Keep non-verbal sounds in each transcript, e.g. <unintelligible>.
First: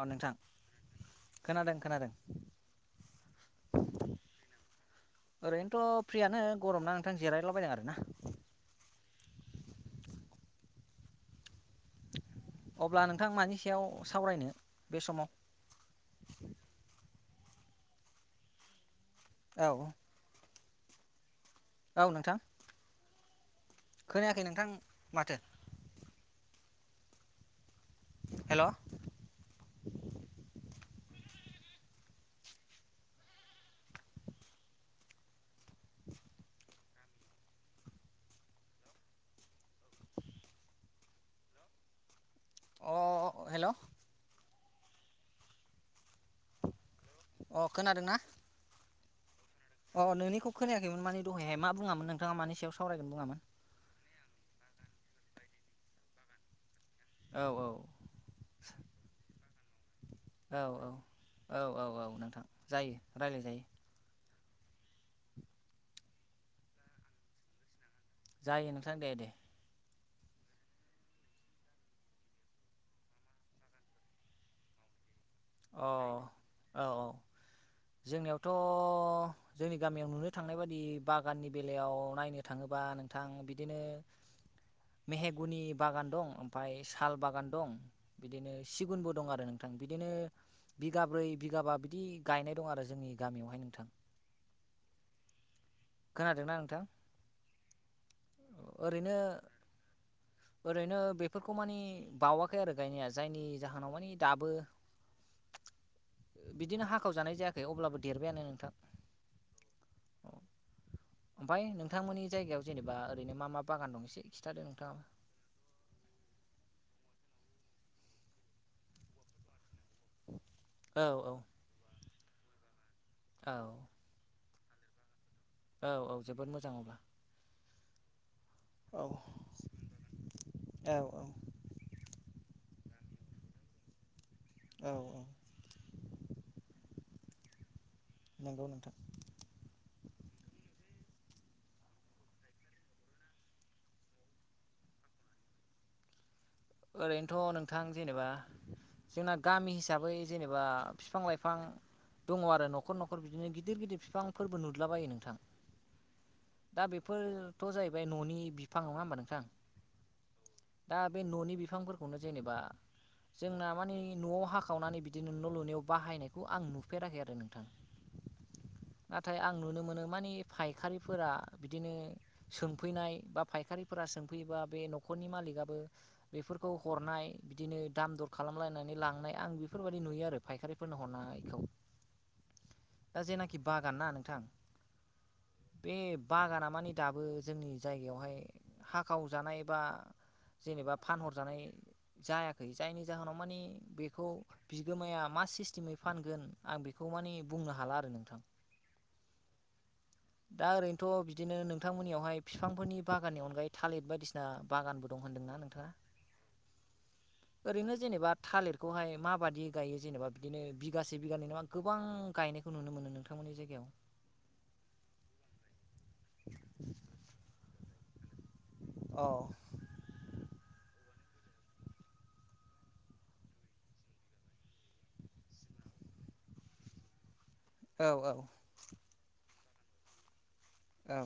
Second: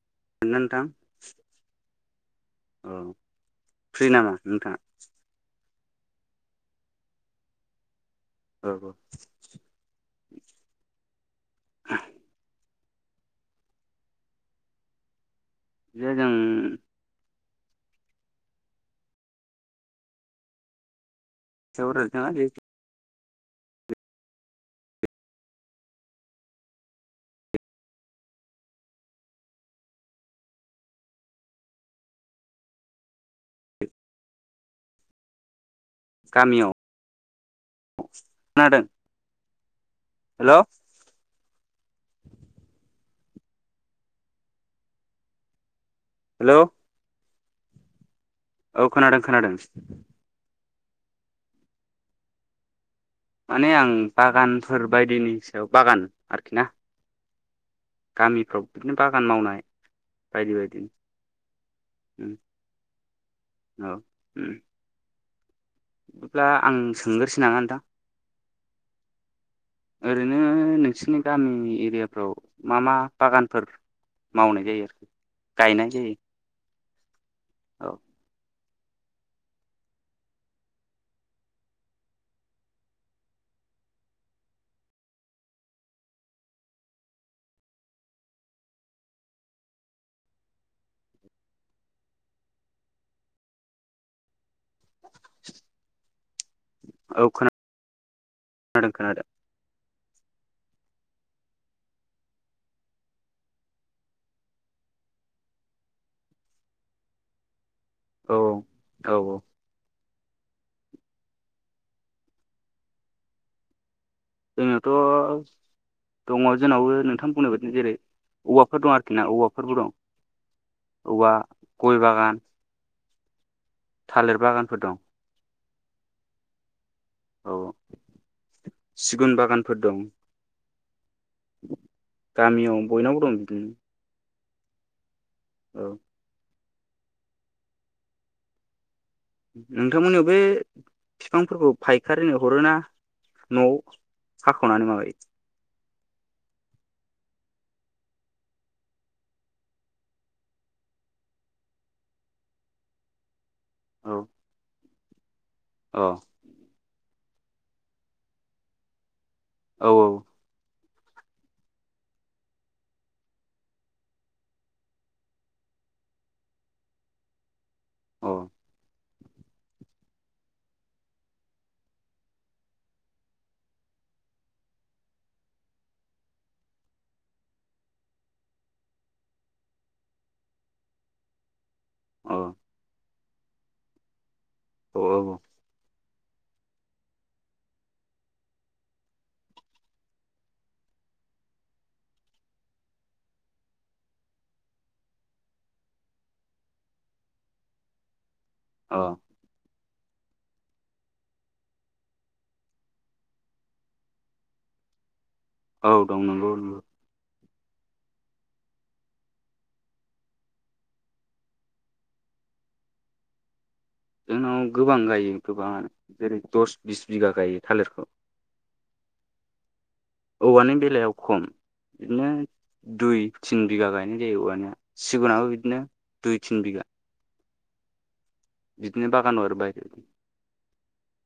अ नोंथां <unintelligible> खोनादों खोनादों औ फ्रि नामा नोंथाङा? आंथ फ्रियानो गरमना नोंथां जिरायलाबायदों आरो ना औ औ अब्ला नोंथां मानि सायाव सावरायनो बे समाव जे जों औ औ नोंथां <unintelligible> खोनायाखै नोंथां माथो हेलौ गामियाव खोनादों? हेलौ अ हेलौ हेलौ अ खोनादों ना? औ खोनादों खोनादों। अ नोंनिखौ खोनायाखैमोन मानि दहाय मा बुङामोन नोंथां मानि सायाव? सावरायगोन बुङामोन माने आं बागानफोर बायदिनि सायाव बागान आरोखि ना? औ औ गामिफ्राव बिदिनो बागान मावनाय। बायदि औ बायदि औ औ औ औ नोंथां जायो रायलाय जायो। <unintelligible> बिब्ला आं सोंगोरोसै नामा नोंथां? जायो नोंथां दे दे। ओरैनो नोंसोरनि गामि एरियाफ्राव मा मा बागानफोर मावनाय जायो आरोखि गायनाय जायो।? औ जोंनियाव थ' जोंनि गामियाव नुनो थांनाय बायदि बागाननि बेलायाव नायनो थाङोबा नोंथां बिदिनो मेहेगुनि बागान दं ओमफ्राय साल बागान दं बिदिनो सिगुनबो दं आरो नोंथां। बिदिनो बिगाब्रै बिगाबा बिदि गायनाय। दं आरो जोंनि गामियावहाय नोंथां। खोनादोंना नोंथां औ खोनादों ओरैनो खोनादों ओरैनो बेफोरखौ मानि बावाखै आरो गायनाया जायनि जाहोनाव माने दाबो बिदिनो हाखाव जानाय जायाख द अब्लाबो औ देरबायानो नोंथां। औ औ ओमफफ्राय नोंथांमोननि जायगायाव जेनेबा ओरैनो मा मा बागान दं एसे खिथादो नोंथाङा जोंनियावथ' दङ जोंनावबो नों नोंथाम बुंनाय बायनो जेरै औवाफोर दं आरोखि ना औवाफोरबो दं। औ औवा, औ गय बागान, औ थालिर बागान। फोर दं। औ औ जोबोद मोजां अब्ला औ औ सिगुन बागानफोर दं औ गामियाव बयनावबो दं। औ औ औ नंगौ नोंथां। नोंथांमोननियाव बे बिफांफोरखौ फायखारिनो हरोना? न'आव साख'नानै माबायो। ओरैनोथ' नोंथां जेनेबा जोंना गामि हिसाबै जेनेबा फिफां लाइफां दङ आरो न'खर न'खर बिदिनो गिद गिदिर गिदिर बिफांफोरबो नुदलाबायो नोंथां। औ दा बेफोरथ' जाहैबाय न'नि बिफां नङा होमबा नोंथां आं औ औ दा बे न'नि बिफांफोरखौनो जेनेबा जोंना मानिे न'आव हाखावनानै बिदिनो न' लुनायाव बाहायनायखौ आं नुफेराखै आरो नोंथां। औ अ नाथाय आं नुनो मोनो माने फायखारिफोरा बिदिनो सोंफैनाय बा फायखारिफो फोर सोंफैयोबा बे न'खरनि मालिकआबो बेफोरखौ हरनाय बिदिनो दाम दर खालामलायनानै लांनाय आं बेफोरबायदि नुयो आरो फायखारिफोरनो हरनानै गाइखौ। अ दा जेनाखि बागान ना नोंथां औ औ। बे बागाना मानि दाबो जोंनि जायगायावहाय हाखाव जानाय बा जेनेबा फानहरजानाय जायाखै जायनि जाहोनाव मानि बेखौ बिगोमाया मा सिस्टेमै फानगोन आं बेखौ मे बुंनो हाला आरो नोंथां। औ। दा ओरैनोथ' बिदिनो नोंथांमोननियावहाय बिफांफोरनि बागाननि अनगायै थालिर बायदिसिना बागानबो दं होन्दोंना नोंथाङा औ दं नंगौ। ओरैनो जेनेबा थालिरखौहाय माबाददि गायो जेनेबा बिदिनो बिगासे बिगानै नामा गोबां गायनाय खौ नुनोमोनो नोंथांमोननि जायगायाव जोंनाव गोबां गायो गोबां जेरै दस बिस बिगा गायो थालिरखौ औ औवानि बेलायाव खम बिदिनो दुइ तिन बिघा गायनाय जायो औवानि सिगुनाबो बिदिनो दुइ तिन बिघा औ औ। बिदिनो बागानाव आरो बाहेरदि औ।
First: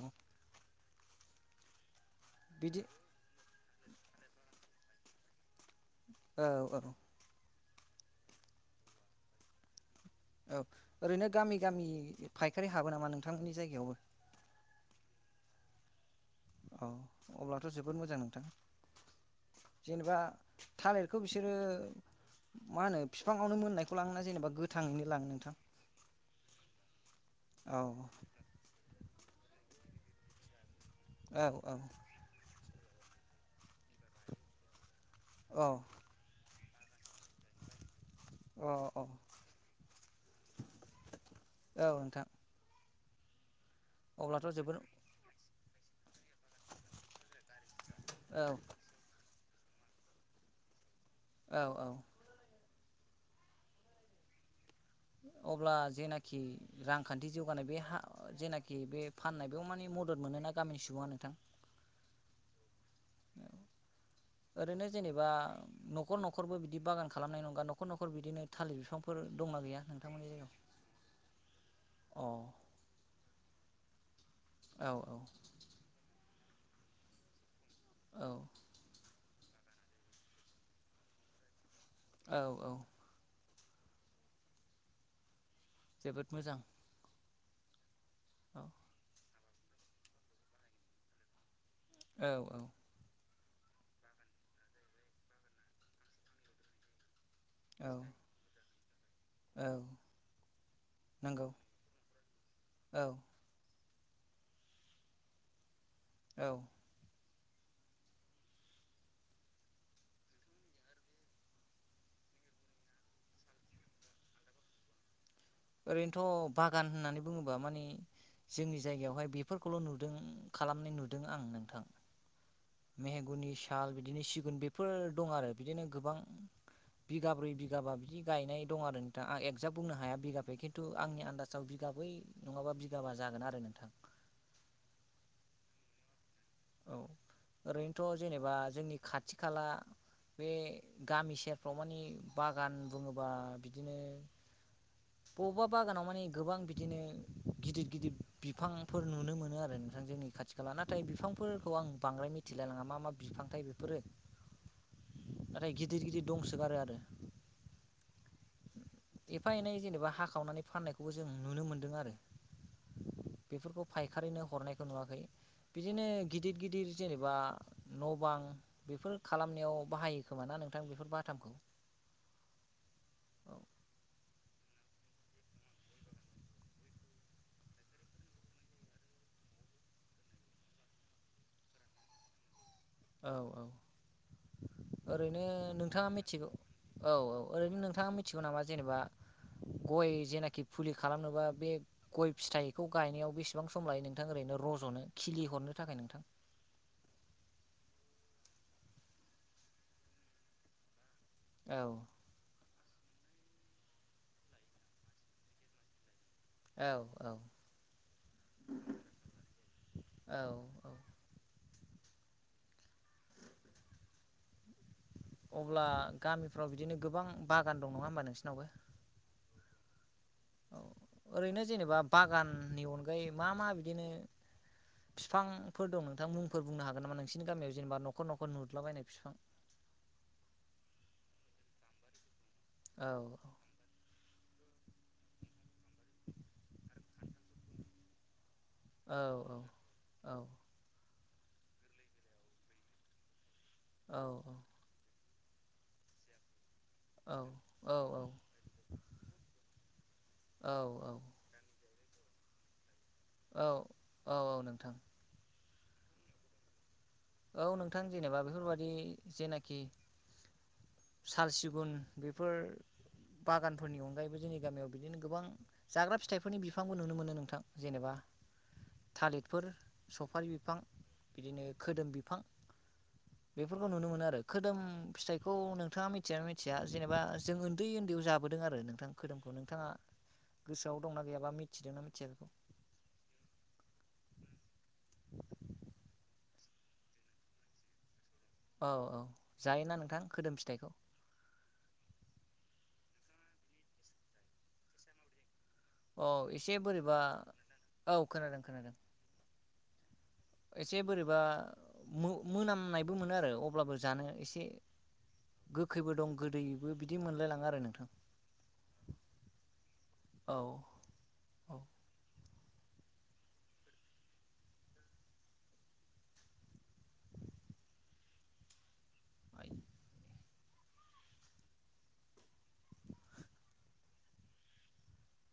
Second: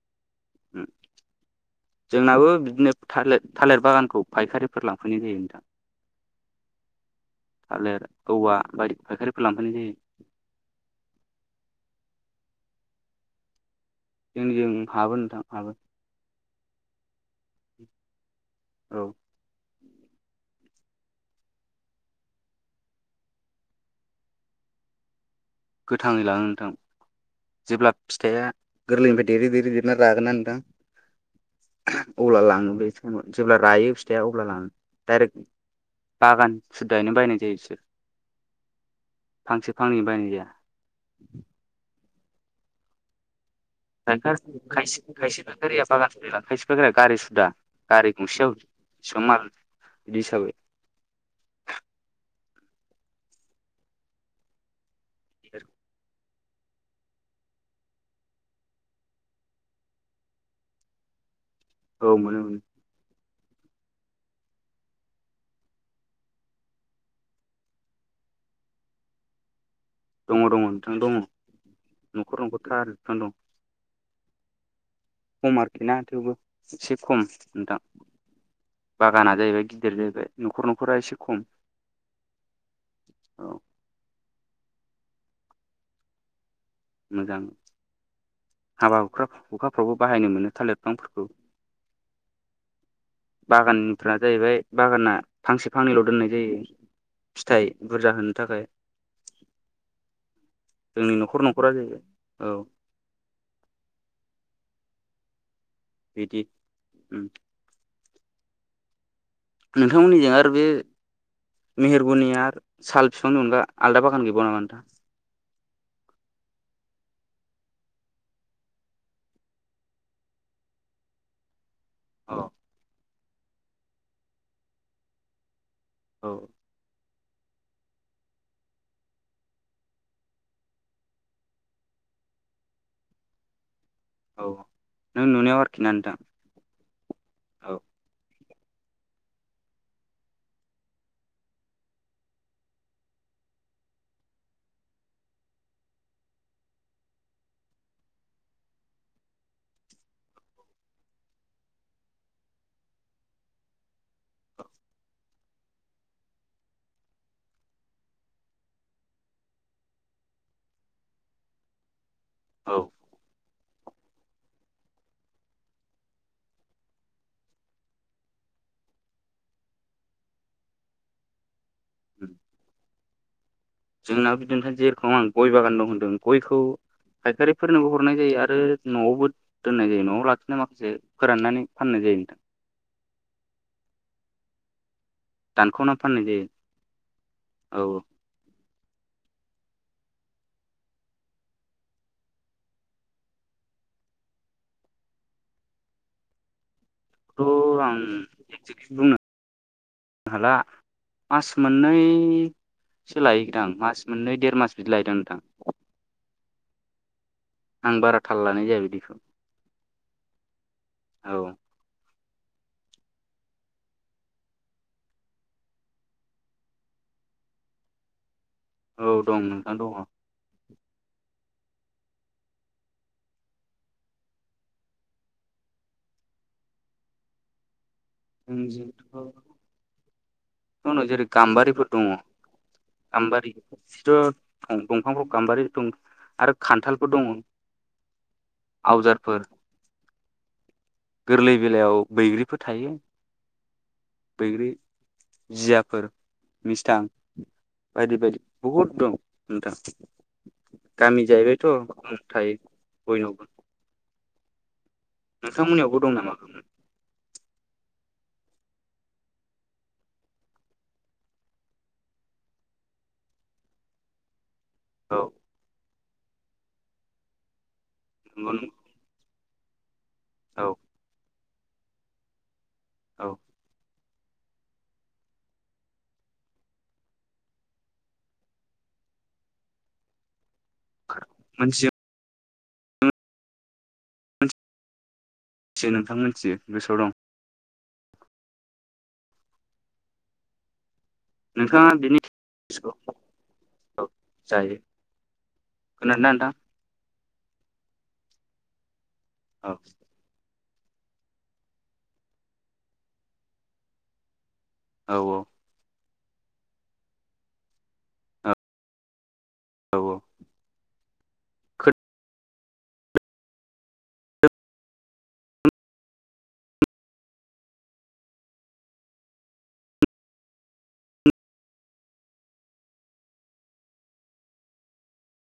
जोंनाबो बिदि बिदिनो थार थालिर बागानखौ फायखारिफोर लांफैनाय जायो नोंथां। औ औ। थालिर औवा बायदि फायखारिफोर लांफानाय जायो। औ ओरैनो गामि गामि फायखारि हाबो नामा नोंथांमोननि जायगायावबो? जों जों हाबो नोंथां हाबो। औ अब्लाथ' जोबोद मोजां नोंथां। औ जेनेबा थालिरखौ बिसोरो मा होनो बिफाङावनो मोननायखौ लाङोना जेनेबा गोथाङैनो लाङो नोंथां? गोथाङै लाङो नोंथां औ जेब्ला फिथाइया गोरलै ओमफ्राय देरै देरै देरना रागोनना नोंथां औ औ। अब्ला लाङो जेब्ला रायो फिथाइया अब्ला लां दाइरेक औ बागान सुददायैनो बायनाय जायो बिसोर अ फांसे फांनै बायनाय जाया। औ औ नोंथां। अब्लाथ' खायफा जोबोद खायसे फाइखारिया बागान लायो खाइसे फायखारिया गारि सुदा गारि औ गंसेयाव बेसेबां माल बिदि हिसाबै औ औ। अब्ला जेनाकि कि रांखान्थि जौगानाय बे हा जेनाखि बे फाननाय बेयाव माने मदद मोनोना गामिनि सुबुङा नोंथां? औ मोनो मोनो औ। ओरैनो जेनेबा न'खर न'खरबो बिदि बागान खालामनाय नंङा न'खर न'खर बिदिनो थालिर बिफां फां फोर दंना गैया? नोंथांमोननि जायगायाव दङ' दङ' नोंथां दङ' अ औ न'खर न'खर थालिर बिफां दं। औ खम आरोखि ना थेवबो एसे खम नोंथां औ बागाना जाहैबाय गि देरलायबाय न'खर न'खरा एसे खम। औ औ। औ। जोबोद मोजां। मोजां औ हाबा हुखा हुखाफ्रावबो बाहायनो मोनो थालिर बिफांफोरखौ। औ औ बागानफ्रा जाहैबाय बागाना फांसे फांनैल' दोननाय जायो। फिथाइ औ बुरजा होनो थाखाय जोंनि न'खर नंगौ न' खरा जाहैबाय औ बिदि औ ओम नोंथांमोननिजों आरो बे मेहेरगनियार साल फिफांनि अनगा आलदा बागान गैबवा नामा नोंथां ओरैनोथ' बागान होननानै बुङोबा माने जोंनि जायगायावहाय बेफोरखौल' नुदों खालामनाय नुदों आं नोंथां औ मेहेगुनि साल बिदिनो सिगुन बेफोर दं आरो बिदिनो गोबां औ बिगाब्रै बिगाबा बिदि गायनाय दं आरो नोंथां आं एकजाक बुंनो हाया बिगा बे खिन्थु आंनि आनदाजाव बिगाबै नङाबा बिगाबा जागोन आरो नोंथां। औ नों नुनायाव आरोखि ना नोंथां। औ औ ओरैनोथ' जेनेबा जोंनि खाथि-खाला बे गामि सेरफ्राव माने बागान बुङोबा बिदिनो बबेबा बागानाव माने गोबां बिदिनो गिदिर गिदिर बिफांफोर नुनो मोनो आरो थां जोंनि खाथि खाला नाथाय बिफांफोरखौ आं बांद्राय मिथिलायलाङा मा मा बिफांथाय बेफोरो नाथाय गिदिर गिदिर दंसोगारो आरो एफा एनै जेनेबा हाखावनानै फाननायखौबो जों नुनो मोनदों आरो औ फोरखौ फायखारिनो हरनायखौ नुवाखै बिदिनो गिदिर गिदिर जेनेबा न'बां बेफोर खालामनायाव बाहायो खोमा ना नोंथां बेफोर बा ताम ओम औ आंनाव बिदिथ जेरखम आं गय बागान दं होनदों गयखौ फायखारिफोरनोबो हरनाय जायो आरो न'आवबो दोननाय जायो न'आव लाखिनाय माखासे फोराननानै फाननाय जायो। जायो नोंथां औ औ ओरैनो दानखावना नोंथाङा फाननाय जायो मिथिगौ औ औ ओरैनो औ नोंथाङा मिथिगौ नामा जेनेबा गय जेनाखि फुलि खालामनोबा बे गय फिथाइखौ गायनायाव बेसेबां सम लायो नोंथां ओरै रज'नो खिलि हरनो थाखाय नोंथां। बेथ' आं बुंनो बुंनो हाला मास औ मोननै सो लायोदां मास मोननै देर मास बिदि लायो दां नोंथां। औ औ आं बारा थाल लानाय जाया बिदिखौ औ औ अब्ला गामिफ्राव बिदिनो गोबां बागान दं नङा होमबा नोंसिनावबो? औ दं नोंथां दङ'। औ ओरैनो जेनेबा बागाननि अनगायै मा मा बिदिनो बिफांफोर दं नोंथां मुंफोर बुंनो हागोन नामा नोंसिनि गामियाव जेनेबा न <unintelligible> जेरै गाम्बारिफोर दङ' औ गामबारि दंफांफोर गाम्बारि दं आरो खान्थालफोर दङो। औ औ औ गोरलै बेलायाव बैग्रिफोर थायो औ औ बैग्रि जियाफोर मिस्थां औ औ बायदि बायदि बहुद दं नोंथां औ गामि जायोबायथ' अ थायो बयनावबो औ औ औ नोंथां थांमोननियावबो दं नामा औ नोंथां जेनेबा बेफोरबादि जेनाखि साल सिगुन बेफोर बागानफोरनि अनगायैबो जेने गामियाव औ बिदिनो गोबां जाग्रा फिथाइफोरनि बिफांबो नुनो मोनो नोंथां जेनेबा नंगौ नंगौ थालिर फोर सफारि औ बिफां बिदिनो खोदोम बिफां औ बेफोरखौ नुनो मोनो। आरो खोदोम फिथाइखौ नोंथाङा मिथियोना मिथिया जेनेबा जों उन्दै उन्दैयाव जाबोदों आरो नोंथां। खोदोमखौ नोंथाङा गोसोआव दंना गैयाबा मोनथियो मिथिदोंना मिथिया बेखौ मिथियो नोंथां मिथियो गोसोआव दं। औ औ जायोना नोंथां खोदोम फिथाइखौ नोंथाङा <unintelligible> जायो औ खोनादोंना नोंथां एसे बोरैबा औ खोनादों खोनादों औ एसे बोरैबा मो मोनामनायबो मोनो आरो अब्लाबो जानो एसे औ औ गोखैबो दं गोदैबो बिदि मोनलायलाङो आरो नोंथां। औ औ औ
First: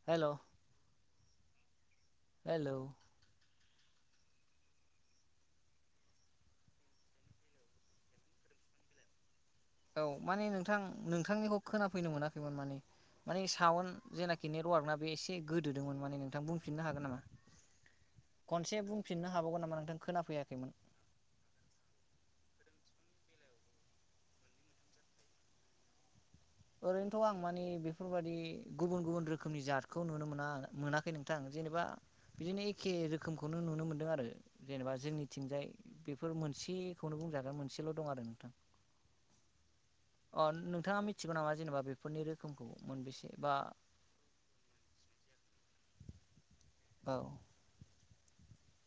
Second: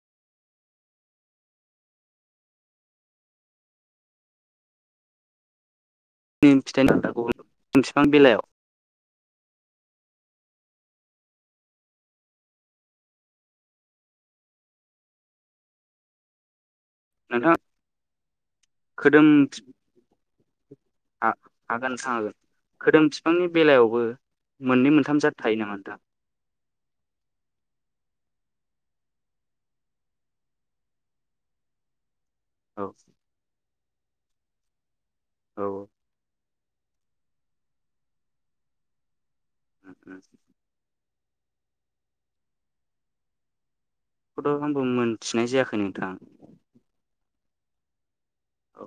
हेल' हेल' दिनि <unintelligible> बेलायाव औ माने नोंथां नोंथांनिखौ खोनाफैनो मोनाखैमोन माने माने साउन्ड जेनाखि नेटवार्कना बे एसे गोदोदोंमोन माने नोंथां बुंफिननो हागोन नामा? नोंथाङा खनसे खोदोम बुंफिननो हाबावगोन नामा नोंथां खोनाफैयाखैमोन? हागोन नोंथां हागोन खोदोम बिफांनि बेलायावबो मोननै मोनथाम जााद थायो नामा नोंथां? ओरैनोथ' आं मानिे बेफोरबायाददि गुबुन गुबुन रोखोमनि जातखौ नुनो मोना मोनाखै नोंथां जेनेबा बिदिनो औ एखे रोखोमखौनो नुनो मोनदों आरो जेनेबा औ जोंनिथिंजाय बेफोर मोन सेखौनो बुंजागोन मोनसेल' दं आरो नोंथां अ नोंथाङा मि थिगौ नामा जेनेबा बेफोरनि रोखोमखौ मोनबेसे बा बेखौथ' आंबो मोनथिनाय जायाखै नोंथां। औ औ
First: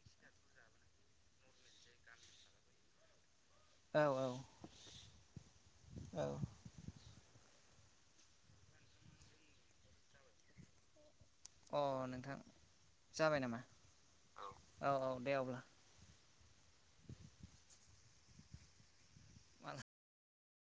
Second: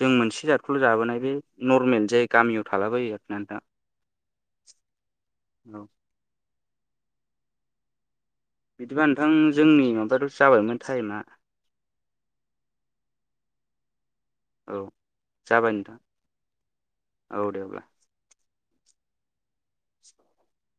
जों मोनसे जादखौल' जाबोनाय बे नरमेल जाय गामियाव थलाबायो औ औ औ बिदिबा नोंथां जोंनि माबाथ' जाबायमोन टाइमा अ नोंथां जाबाय नाम? औ जाबाय नोंथां औ दे अब्ला माल <unintelligible>